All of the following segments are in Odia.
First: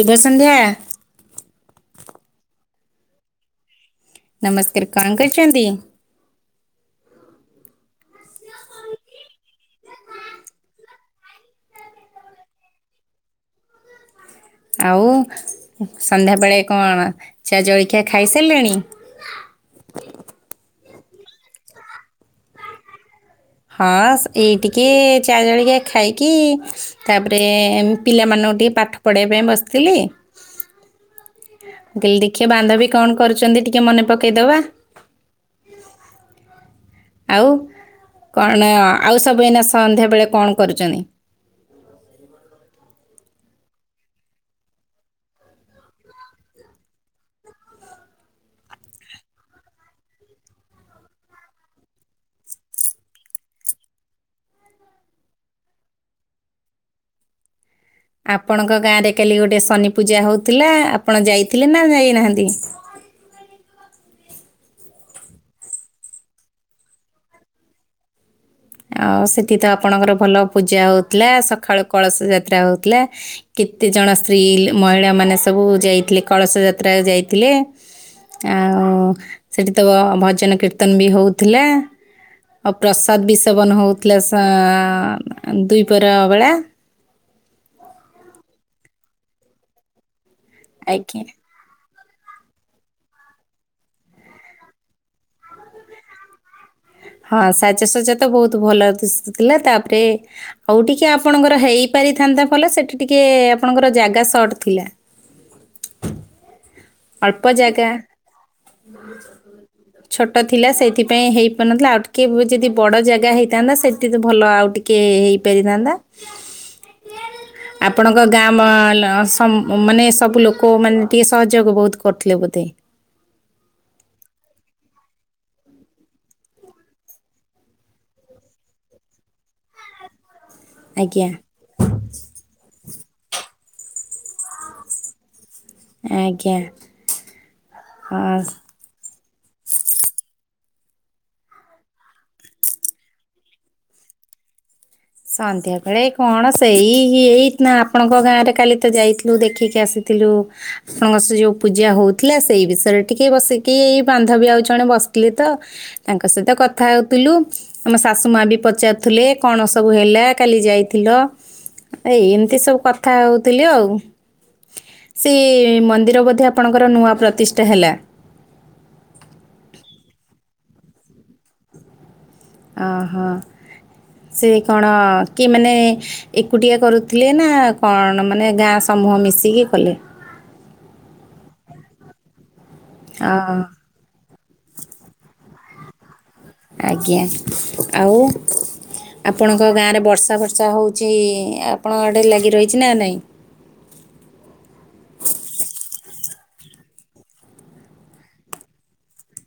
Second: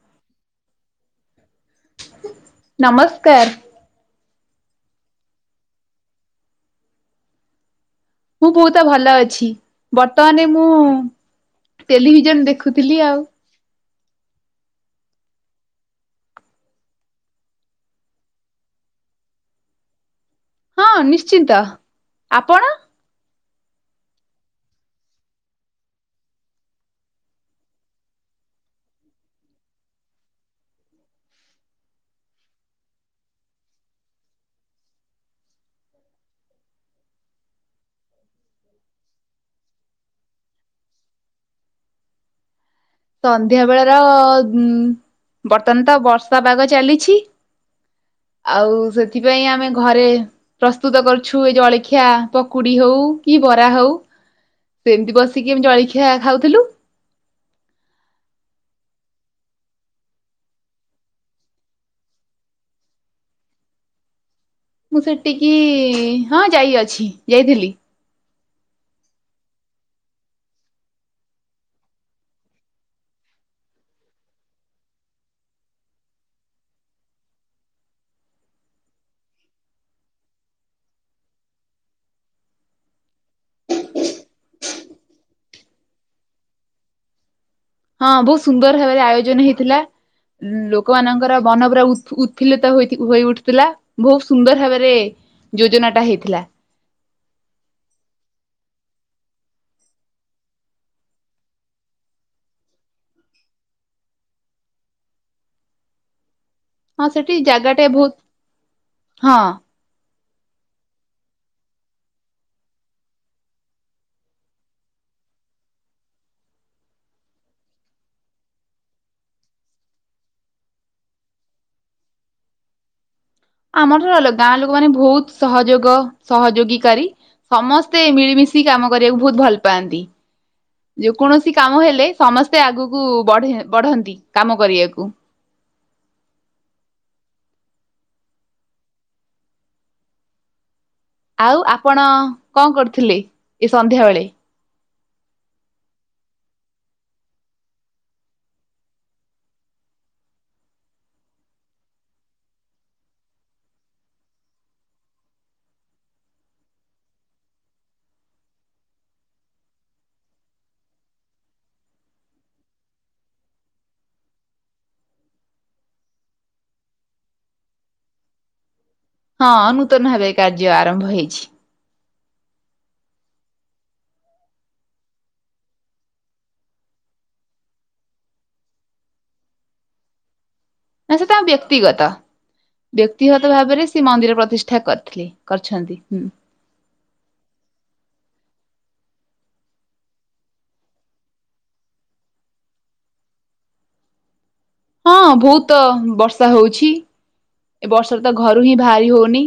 ସୁଭ ସନ୍ଧ୍ୟା। ନମସ୍କାର। ନମସ୍କାର କଣ କରୁଚନ୍ତି? ମୁଁ ବହୁତ ଭଲ ଅଛି ବର୍ତ୍ତମାନେ ମୁଁ ଟେଲିଭିଜନ ଦେଖୁଥିଲି ଆଉ। ଆଉ ସନ୍ଧ୍ୟାବେଳେ କଣ ଚା ଜଳଖିଆ ଖାଇସାରିଲେଣୀ? [inaudible] ହଁ ନିଶ୍ଚିନ୍ତ ଆପଣ? ହଁ ଏଇ ଟିକେ ଚା ଜଳିଖୀଆ ଖାଇକି ତାପରେ ପିଲାମାନ ଟିକେ ପାଠ ପଢ଼େଇବା ପାଇଁ ବସିଥିଲି। ଦେଖିଆ ବାନ୍ଧବି କଣ କରୁଛନ୍ତି ଟିକେ ମନେ ପକେଇଦବା। ଆଉ କଣ ଆଉ ସବୁ ଏଇନା ସନ୍ଧ୍ୟା ବେଳେ କଣ କରୁଚନ୍ତି? ସନ୍ଧ୍ୟା ବେଳ ର ବର୍ତ୍ତମାନ ତ ବର୍ଷା ପାଗ ଚାଲିଛି। [inaudible] ଆଉ ସେଥିପାଇଁ ଆମେ ଘରେ ପ୍ରସ୍ତୁତ କରୁଛୁ ଏ ଜଳିଖିଆ ପକୁଡି ହଉ କି ବରା ହଉ ସେମତି ବସିକି ଜଳିଖିଆ ଖାଉଥିଲୁ। ଆପଣଙ୍କ ଗାଁରେ କାଲି ଗୋଟେ ଶନି ପୂଜା ହଉଥିଲା ଆପଣ ଯାଇଥିଲେ ନା ଯାଇନାହାନ୍ତି। [inaudible] ମୁଁ ସେଠିକି ହଁ ଯାଇ ଅଛି ଯାଇଥିଲି। ଆଉ ସେଠି ତ ଆପଣଙ୍କର ଭଲ ପୂଜା ହଉଥିଲା ସଖାଳୁ କଳସ ଯାତ୍ରା ହଉଥିଲା କେ ତେ ଜଣ ସ୍ତ୍ରୀ ମହିଳାମାନେ ସବୁ ଯାଇଥିଲେ କଳସ ଯାତ୍ରାରେ ଯାଇଥିଲେ। ଆଉ ସେଠି ତ ଭଜନ କୀର୍ତ୍ତନ ବି ହଉଥିଲା। ଆଉ ପ୍ରସାଦ ବି ସେବନ ହଉଥିଲା ଦୁଇପହର ବେଳା। ହଁ ବହୁତ ସୁନ୍ଦର ଭାବରେ ଆୟୋଜନ ହେଇଥିଲା ଆଜ୍ଞା ଲୋକମାନଙ୍କର ବନ ପରା ଉ ଉତ୍ଫୁଲିତ ହୋଇ ଉଠୁଥିଲା ବହୁତ ସୁନ୍ଦର ଭାବରେ ଯୋଜନା ଟା ହେଇଥିଲା। ହଁ ସାଜସଜା ତ ବହୁତ ଭଲ ଦିଶୁଥିଲା ତାପରେ ଆଉ ଟିକେ ଆପଣଙ୍କର ହେଇପାର ହେଇଥାନ୍ତା ଭଲେ ସେଠି ଟିକେ ଆପଣଙ୍କର ଜାଗା ସଟ୍ ଥିଲା। ହଁ ସେଠି ଅଳ୍ପ ଜାଗାଟେ ଜାଗା। ବହୁତ ହଁ ଛୋଟ ଥିଲା ସେଇଥିପାଇଁ ହେଇପାରୁନଥିଲା ଆଉ ଟିକେ ଯଦି ବଡ଼ ଜାଗା ହେଇଥାନ୍ତା ସେଠି ତ ଭଲ ଆଉ ଟିକିଏ ହେଇପାରିଥାନ୍ତା। ଆପଣଙ୍କ ଗାଁ ମାନେ ସବୁ ଲୋକ ମାନେ ଟିକେ ସହଜ। ଯୋଗ ବହୁତ କରିୁଥିଲେ ବୋଧେ। ଆମର ରଲ ଗାଁ ଲୋକ ମାନେ ବହୁତ ସହଯୋଗ ସହଯୋଗୀକାରାରୀ। ସମସ୍ତେ ମିଳିମିଶି କାମ କରିବାକୁ ବହୁତ ଭଲ ପାଆନ୍ତି। ଯେ ଆଜ୍ଞା କୌଣସି କାମ ହେଲେ ସମସ୍ତେ ଆଗକୁ ବଢ ବଢନ୍ତି କାମ କରିବାକୁ। ଆଜ୍ଞା ହଁ। ଆଉ ଆପଣ କଣ କରୁଥିଲେ ଏ ସନ୍ଧ୍ୟାବେେଳେ? ସନ୍ଧ୍ୟାବେଳେ କଣ ସେଇ ଏଇ ନା ଆପଣଙ୍କ ଗାଁରେ କାଲି ତ ଯାଇଥିଲୁ ଦେଖିକି ଆସିଥିଲୁ। ଥିଲୁ ଆପଣଙ୍କ ସେ ଯୋଉ ପୂଜା ହଉଥିଲା ସେଇ ବିଷୟରେ ଟିକେ ବସିକି ଏଇ ବାନ୍ଧବୀ ଆଉ ଜଣେ ବସ ତ ତାଙ୍କ ସହିତ କଥା ହଉଥିଲୁ ଆମ ଶାଶୁ ମା ବି ପଚାରୁଥିଲେ କଣ ସବୁ ହେଲା କାଲି ଯାଇଥିଲ ଏ ଏମିତି ସବୁ କଥା ହଉଥିଲି ଆଉ। ସେ ମନ୍ଦିର ବୋଧ ଆପଣଙ୍କର ନୂଆ ପ୍ରତିଷ୍ଠା ହେଲା। ହଁ ନୂତନ ଭାବେ କାର୍ଯ୍ୟ ଆରମ୍ଭ ହେଇଛି। ଓ ହୋ। ସେ କଣ କି ମାନେ ଏକୁଟିଆ କରୁଥିଲେ ନା କଣ ମାନେ ଗାଁ ସମହ ମିଶିକି କଲେ। ନା ସେ ତା ବ୍ୟକ୍ତିଗତ ବ୍ୟକ୍ତିଗତ ଅ ଭାବରେ ସେ ମନ୍ଦିର ପ୍ର ପ୍ରତିଷ୍ଠା କରିଥିଲି କରିଛନ୍ତି ହୁଁ। ଆଜ୍ଞା ଆଉ ଆପଣଙ୍କ ଗାଁରେ ବର୍ଷା ବର୍ଷା ହେଉଛି ଆପଣଙ୍କ ଗଡ଼େ ଲାଗି ରହିଛି ନା ନାହିଁ। ହଁ ବହୁତ ବର୍ଷା ହଉଛି। ଏ ବର୍ଷରେ ତ ଘରୁ ହିଁ ଭାରି ହଉନି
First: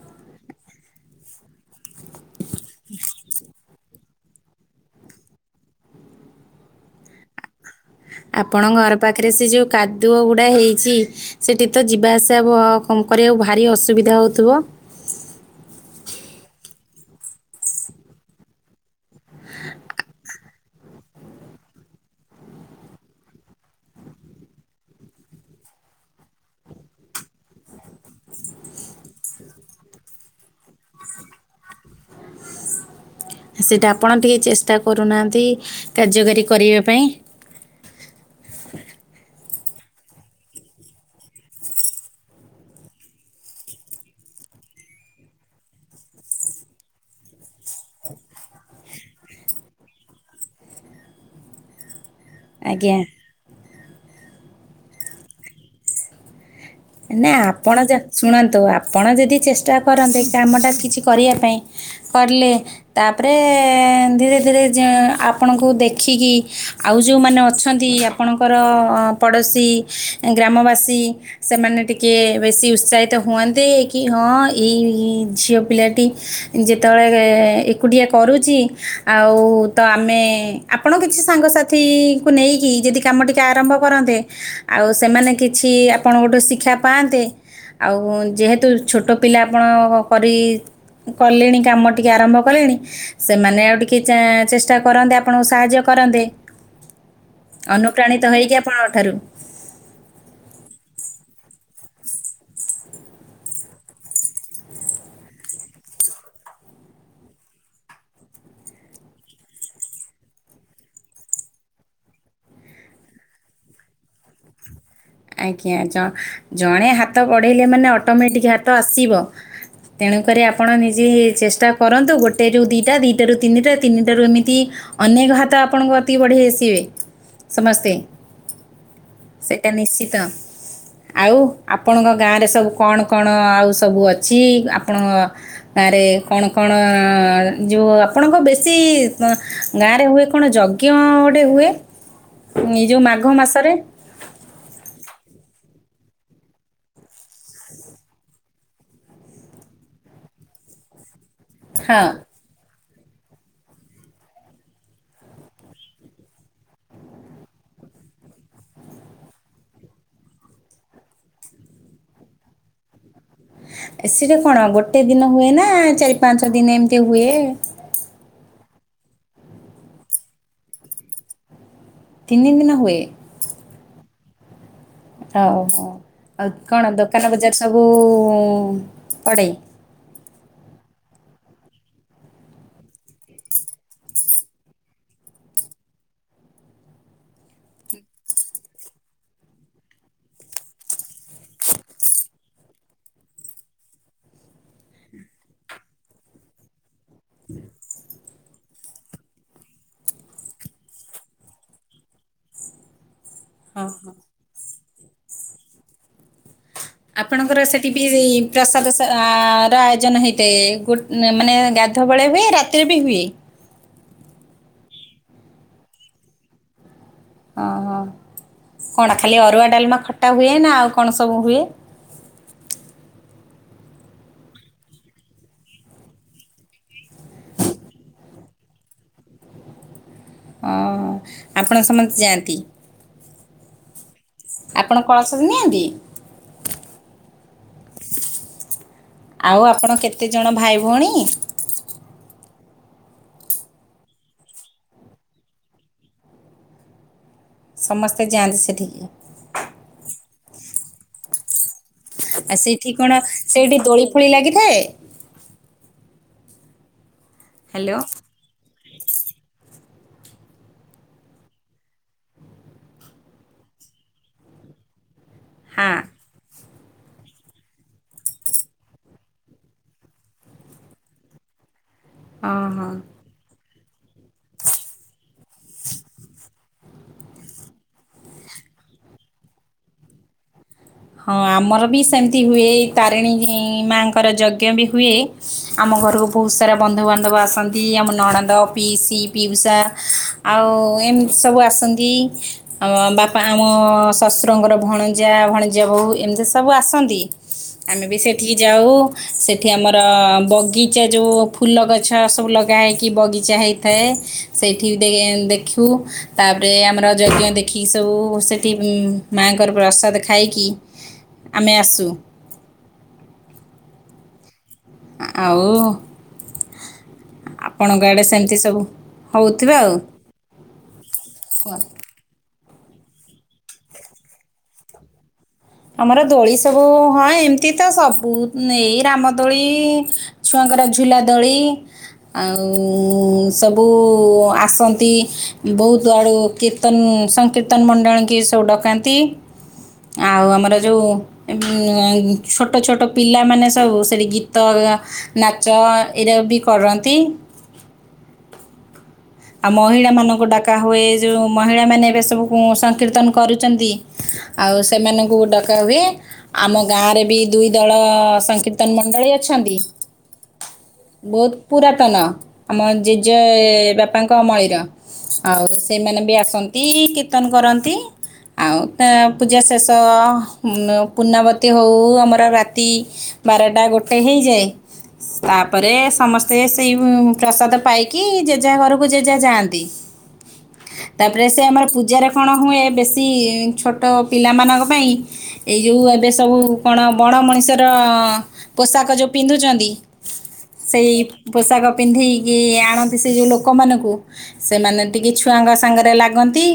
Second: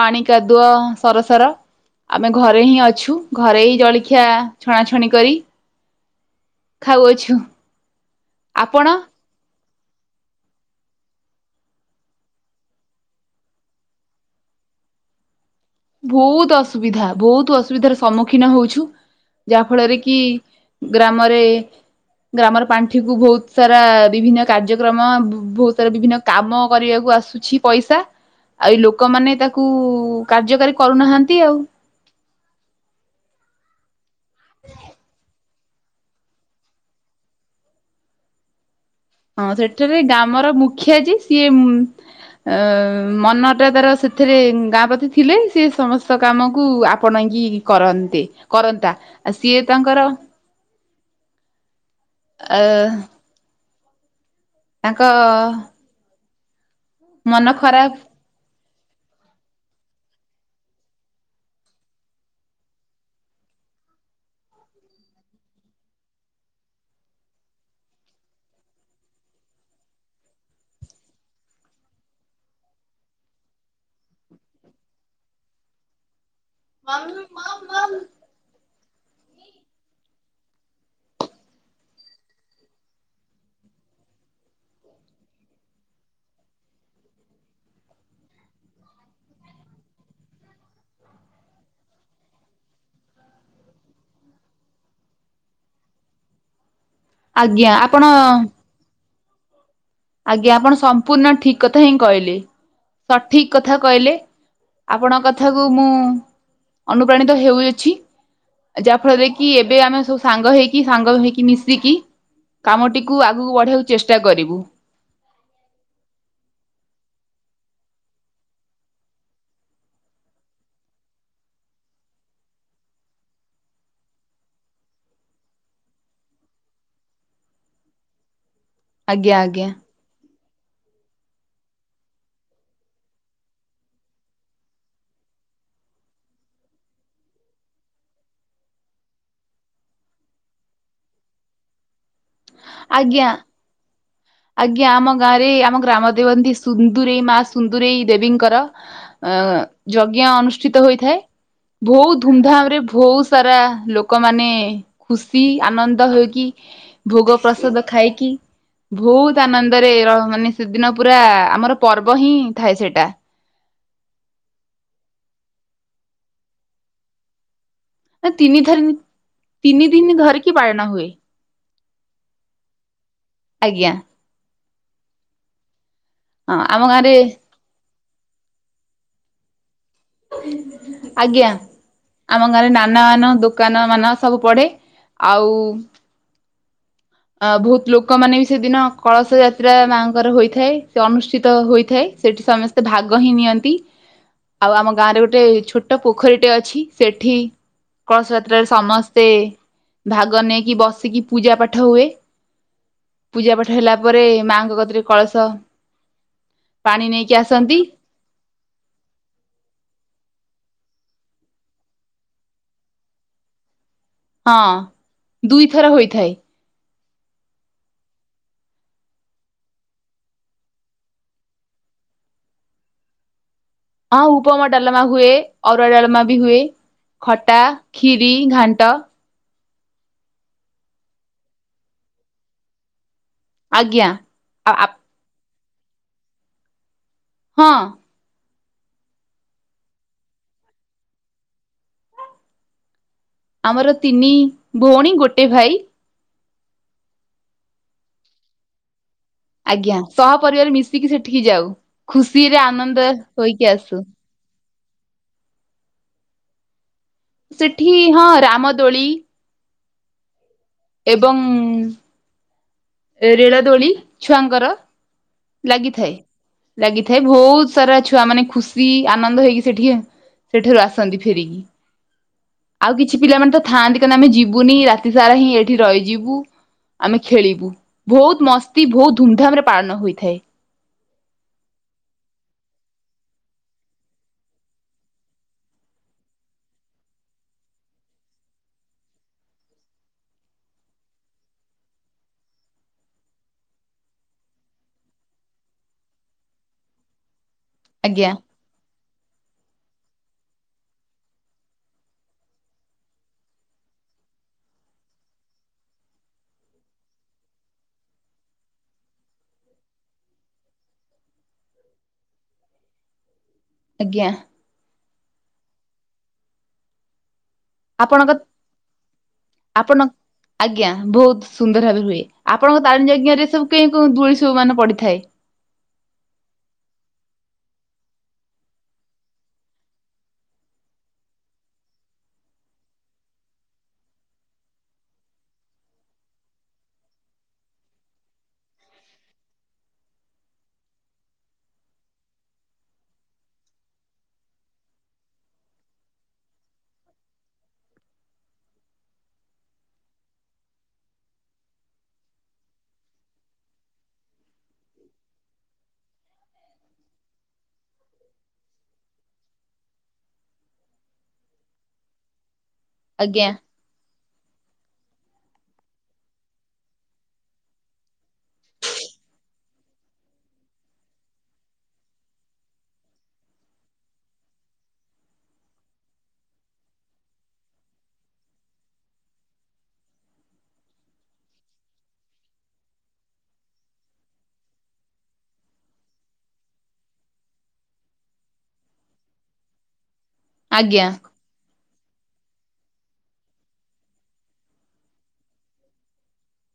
ପାଣି କାଦୁଅ ସରସର। ଆମେ ଘରେ ହିଁ ଅଛୁ ଘରେ ହିଁ ଜଳଖିଆ ଛଣାଛଣି କରି ଖାଉଅଛୁ। ଆପଣଙ୍କ ଆପଣ ଘର ପାଖରେ ସେ ଯୋଉ କାଦୁଅ ଗୁଡ଼ା ହେଇଛି ସେଇଠି ତ ଯିବା ଆସିବା କଣ କରିବାକୁ ଭାରି ଅସୁବିଧା ହେଉଥିବ। ବହୁତ ଅସୁବିଧା ବହୁତ ଅସୁବିଧାର ସମ୍ମୁଖୀନ ହଉଛୁ। ଯାହା ଫଳରେ କି ଗ୍ରାମରେ। ଗ୍ରାମର ପାଣ୍ଠି କୁ ବହୁତ ସାରା ବିଭିନ୍ନ କାର୍ଯ୍ୟକ୍ରମ ବହୁତ ସାରା ବିଭିନ୍ନ କାମ କରିବାକୁ ଆସୁଚି ପଇସା ଏଇ ଲୋକମାନେ ତାକୁ କାର୍ଯ୍ୟକାରି କରୁନାହାନ୍ତି ଆଉ। ସେଇଟା ଆପଣ ଟିକେ ଚେଷ୍ଟା କରୁନାହାଁନ୍ତି। କାର୍ଯ୍ୟକାରୀ କରିବା ପାଇଁ ହଁ ସେଠାରେ ଗ୍ରାମର ମୁଖିଆ ଯିଏ ସିଏ ମନଟା ତାର ସେଥିରେ ସେ ଗାଁ ପ୍ରତି ଥିଲେ ସେ ସମସ୍ତ କାମକୁ ଆପଣ କିି କରନ୍ତେ କରନ୍ତା। ସିଏ ତାଙ୍କର ଆ ଆଜ୍ଞା ତାଙ୍କ ନା ମନ ଆପଣ ଖରାପ ଯା ଶୁଣନ୍ତୁ ଆ ପଣ ଯଦି ଚେଷ୍ଟା କରନ୍ତେ କାମଟା କିଛି କରିବା ପାଇଁ କଲେ ତାପରେ ଏ ଧୀରେ ଧୀରେ ଯେ ଆପଣଙ୍କୁ ଦେଖିକି ଆଉ ଯେଉଁମାନେ ଅଛନ୍ତି ଆପଣଙ୍କର ପଡ଼ୋଶୀ ଗ୍ରାମବାସୀ ସେମାନେ ଟିକେ ବେଶୀ ଉତ୍ସାହିତ ହୁଅନ୍ତେ କି ହଁ ଏଇ ଝିଅ ପିଲାଟି ଯେତେବେଳେ ଏକୁଟିଆ କରୁଛି ଆଉ ତ ଆମେ ଆପଣ କିଛି ସାଙ୍ଗସାଥିଙ୍କୁ ନେଇକି ଯଦି କାମ ଟିକେ ଆରମ୍ଭ କରନ୍ତୁ ଆଉ ସେମାନେ କିଛି ଆପଣ ଗୋଟେ ଶିକ୍ଷା ପାଆନ୍ତେ ଆଉ ଯେହେତୁ ଛୋଟ ପିଲା ଆପଣ କରି କଲେଣି କାମ ଟିକେ ଆରମ୍ଭ କଲେଣି ସେମାନେ ଆଉ ଟିକେ ଚେଷ୍ଟା କରନ୍ତି ଆପଣଙ୍କୁ ସାହାଯ୍ୟ ଆଜ୍ଞା ଆପଣ ଅନୁପ୍ରାଣିତ ହେଇକି ଆପଣଙ୍କ ଠାରୁ ଆଜ୍ଞା ଆପଣ ସମ୍ପୂର୍ଣ୍ଣ ଠିକ କଥା ହିଁ କହିଲେ ସଠିକ କଥା କହିଲେ ଆପଣଙ୍କ କଥାକୁ ମୁଁ ଅନୁପ୍ରାଣିତ ହେଉଅଛି ଯାହା ଫଳରେ କି ଏବେ ଆମେ ସବୁ ସାଙ୍ଗ ହେଇକି ସାଙ୍ଗ ହେଇକି ମିଶିକି କାମଟିକୁ ଆଗକୁ ବଢେଇବାକୁ ଚେଷ୍ଟା କରିବୁ ଆଜ୍ଞା ଜଣେ ହାତ ବଢେଇଲେ ମାନେ ଅଟୋମେଟିକ ହାତ ଆସିବ ତେଣୁକରି ଆପଣ ନିଜେ ଚେଷ୍ଟା କରନ୍ତୁ ଗୋଟେ ର ଦିଟା ଦିଟାରୁ ତିନିଟା ତିନିଟାରୁ ଏମିତି ଅନେକ ହାତ ଆପଣଙ୍କୁ ଅତି ବଢେଇ ଆସିବେ ସମସ୍ତେ ଆଜ୍ଞା ଆଜ୍ଞା ନା ଆଉ ଆପଣଙ୍କ ଗାଁ ରେ ସବୁ କଣ କଣ ଆଉ ସବୁ ଅଛି ଆପଣଙ୍କଁ କଣ କଣ ଯଉ ଆପଣଙ୍କ ବେଶୀ ଗାଁରେ ହୁଏ କଣ ଯ ଗୋଟେ ହୁଏ ଏ ଯୋଉ ମାଘ ଆଜ୍ଞା ମାସରେ ଆଜ୍ଞା ଆମ ଗାଁରେ ଆମ ଗ୍ରାମ ଦେବନ୍ତୀ ସୁନ୍ଦରଇ ମା ସୁନ୍ଦରଇ ଦେବୀଙ୍କର ଅ ଯଜ୍ଞ ଅନୁଷ୍ଠିତ ହୋଇଥାଏ ହଁ ବହୁତ ଧୁମଧାମ ରେ ବହୁତ ସାରା ଲୋକମାନେ ଖୁସି ଆନନ୍ଦ ହେଇକି ଭୋଗ ପ୍ରସାଦ ଖ ଖାଇକି ବହୁତ ଆନନ୍ଦରେ ମାନେ ସେଦିନ ପୁରା ଆମର ପର୍ବ ହିଁ ଥାଏ ସେଇଟା ସେଟା କଣ ଗୋଟେ ଦିନ ହୁଏ ନା ଚାରି ପାଞ୍ଚ ଦିନ ଏମିତି ହୁଏ ନା ତିନି ଧରି ତିନି ଦିନ ଧରିକି ପାଳଣା ହୁଏ ତିନି ଦିନ ହୁଏ ଆଜ୍ଞା ହଉ ହଉ ଆଉ ହଁ ଆମ କଣ ଗାଁରେ ଦୋକାନ ବଜାର ସବୁ ପଡ଼େଇ ଆଜ୍ଞା ଆମ ଗାଁ ରେ ନାନା ମାନ ଦୋକାନ ମାନ ସବୁ ପଡେ ଆଉ ଅ ବହୁତ ଲୋକମାନୋନେ ବି ସେଦିନ କଳସ ଯାତ୍ରା ମାଙ୍କର ହୋଇଥାଏ ସେ ଅନୁଷ୍ଠିତ ହୋଇଥାଏ ସେଠି ସମସ୍ତେ ଭାଗ ହିଁ ନିଅନ୍ତି ଆଉ ଆମ ଗାଁ ରେ ଗୋଟେ ଛୋଟ ପୋଖରୀଟେ ଅଛି ସେଠି କଳସ ଯାତ୍ରାରେ ସମସ୍ତେ ଭାଗ ନେଇକି ବସିକି ପୂଜା ପାଠ ପାଠ ହଏ ପୂଜା ପାଠ ହଁ ହେଲା ହଁ। ପରେ ମାଙ୍କ କତିରେ କଳସ ପାଣି ନେଇକି ଆପଣଙ୍କର ଆସନ୍ତି ସେଠି ବିି ପ୍ରସାଦ ର ଆୟୋଜନ ହେଇଥାଏ ଗୋ ମାନେ ଗାଧବେଳେ ହୁଏ ରାତିରେ ବି ହୁଏ ହଁ ଦୁଇଥର ହୋଇଥାଏ ହ ହଁ କଣ ଖାଲି ଅରୁଆ ଡାଲମା ଖଟା ହୁଏ ନା ଆଉ କଣ ସବୁ ହୁଏ ହଁ ଉପମ ଡଲମା ହୁଏ ଅଔ ଅଡଳମା ବି ହୁଏ ଖଟା ଖ୍ିରି ଘାଣ୍ଟ ଓ ଆପଣ ସମସ୍ତେ ଯାଆନ୍ତି ଆଜ୍ଞା ଆଉ ଆପ ଆପଣ କଳସ ନିଅନ୍ତି ହଁ ଆଉ ଆପଣ କେତେଜଣ ଭାଇ ଭଉଣୀ ଆମର ତିନି ଭଉଣୀ ଗୋଟେ ଭାଇ ସମସ୍ତେ ଯାଆନ୍ତି ସେଠିକି ଆଜ୍ଞା ସହ ପରିବାର ମିଶିକି ସେଠିକି ଯାଉ ଆଉ ଖୁସିରେ ସେଇଠି ଆନନ୍ଦ କଣ ହୋଇକି ସେଇଠି ଦୋଳି ଆସୁ ଫୋଳି ଲାଗିଥାଏ ସେଠି ହ୍ୟାଲୋ ହଁ ରାମଦୋଳି ଏବଂ ରେଳ ଦୋଳି ଛୁଆଙ୍କର ହଁ ଲାଗିଥାଏ ଲାଗିଥାଏ ବହୁତ ସାରା ଛୁଆ ମାନେ ଖୁସି ଆନନ୍ଦ ହେଇକି ସେଠି ସେଠାରୁ ଆସନ୍ତି ଫେରିକି ଆଉ ଓହୋ କିଛି ପିଲାମାନେ ତ ଥାଆନ୍ତି କହନ୍ତେ ଆମେ ଯିବୁନି ରାତି ସାରା ହିଁ ଏଇଠି ରହିଯିବୁ ଆମେ ଖେଳିବୁ ବହୁତ ମସ୍ତି ବହୁତ ଧୁମଧାମ ରେ ପାଳନ ହୋଇଥାଏ ହଁ ଆମର ବି ସେମିତି ହୁଏ ତାରିଣୀ ମାଙ୍କର ଯଜ୍ଞ ବି ହୁଏ ଆମ ଆମ ଘରକୁ ବହୁତ ସାରା ବନ୍ଧୁବାନ୍ଧବ ଆସନ୍ତି ଆମ ନଣନ୍ଦ ପିଇସି ପିଉସା ଆଉ ଏମିତି ସବୁ ଆସନ୍ତି ଆ ବାପା ଆମ ଶଶୁରଙ୍କର ଭଣଜା ଭଣ ଜ ବଉ ଏମିତି ସବୁ ଆସନ୍ତି ଆମେ ବି ଆଜ୍ଞା ସେଠିକି ଯାଉ ସେଠି ଆମର ବଗିଚା ଯେଉ ଫୁଲ ଗଛ ସବୁ ଲଗା ହେେଇକି ବଗିଚା ହେଇଥାଏ ସେଇଠି ଦେଖୁ ତାପରେ ଆମର ଅ ଯଜ୍ଞ ଦେଖିକି ସବୁ ସେଠି ମାଙ୍କ ା ଖ ଆମ ଆ ଆଜ୍ଞା ଆଉ ଆପଣଙ୍କ ଆଡ଼େ ସେମିତି ସବୁ ହଉଥିବ ଆଉ ଆପଣ ଆଜ୍ଞା ବହୁତ କୁହ। ସୁନ୍ଦର ଭାବବେ ହୁଏ ଆପଣଙ୍କ ତାରିୀ ଯଜ୍ଞ ସବୁ କେ କ ଦୂଳି ସବୁ ମାନେ ପଡିଥାଏ ଆମର ଦୋଳି ସବୁ ହଁ ଏମିତି ତ ସବୁ ଏଇ ରାମ ଦୋଳି ଛୁଆଙ୍କ ର ଝୁଲା ଦୋଳି ଆଉ ସବୁ ଆସନ୍ତି ବହୁତ ଆଡ଼ୁ କୀର୍ତ୍ତନ ସଂକୀର୍ତ୍ତନ ମଣ୍ଡଳୀ କି ସବୁ ଡକାନ୍ତି ଆଉ ଆମର ଯ ଛୋଟ ଛୋଟ ପିଲାମାନୋନ ସବୁ ସେଠ ଗୀତ ନାଚ ଏଇରା ବି କରନ୍ତି ଆଉ ମହିଳା ମାନଙ୍କୁ ଡାକା ହୁଏ ଯୋଉ ମହିଳା ମାନେ ଏବେ ସବୁ ସଂକୀର୍ତ୍ତନ କରୁଛନ୍ତି ଆଉ ସେମାନଙ୍କୁ ଡକାହୁଏ ଆମ ଗାଁ ରେ ବି ଦୁଇ ଦଳ ସଂକୀର୍ତ୍ତନ ମଣ୍ଡଳୀ ବ ପାତ ଆମ ଆଜ୍ଞା କମଳିର ଆଉ ସେମାନେ ବି ଆସନ୍ତି କୀର୍ତ୍ତନ କରନ୍ତି ଆଉ ପୂଜା ଶେଷ ଉ ପୂର୍ଣ୍ଣବତୀ ହଉ ଆମର ରାତି ବାରଟା ଗୋଟେ ହେଇଯାଏ ତାପରେ ସମସ୍ତେ ସେଇ ପ୍ରସାଦ ପାଇକି ଜେଜୋ ଘରକୁ ପୂଜ ଯା ଯାଆନ୍ତି ତାପରେ ସେ ଆମର ପୂଜାରେ କ'ଣ ହୁଏ ବେଶୀ ଛୋଟ ପିଲାମାନଙ୍କ ପାଇଁ ଏଇ ଯେଉଁ ଏବେ ସବୁ କଣ ବଣ ମଣିଷର ପୋଷାକ ଯୋଉ ପିନ୍ଧୁଛନ୍ତି ଆଜ୍ଞା ସେଇ ପୋଷାକ ପିନ୍ଧିକି ଆଣନ୍ତି ସେ ଯୋଉ ଲୋକ ଲୋକମାନଙ୍କୁ ସେମାନେ ଟିକେ ଛୁଆଙ୍କ ସାଙ୍ଗରେ ଲାଗନ୍ତି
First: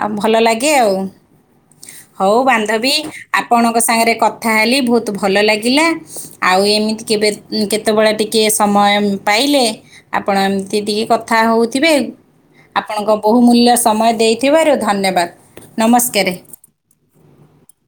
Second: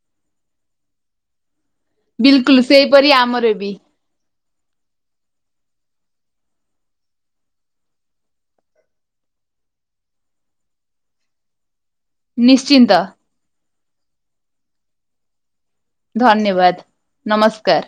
ଆଉ ଭଲ ଲାଗେ ଆଉ ହଉ ବିଲକୁଲ ବାନ୍ଧବୀ ସେଇପରି ଆମର ବି। ଆପଣଙ୍କ ସାଙ୍ଗରେ ତାହେଲେ ବହୁତ ଭଲ ଲାଗିଲା ଆଉ ଏମିତି କେବେ କେତେବେଳେ ଟିକଏ ସମୟ ପାଇ ଆ କଥା ହଉଥିବେ ନିଶ୍ଚିନ୍ତ ଆପଣଙ୍କ ବହୁମୂଲ୍ୟ ସମୟ ଦେଇଥିବାରୁ ଧନ୍ୟବାଦ ନମସ୍କାର ଧନ୍ୟବାଦ ନମସ୍କାର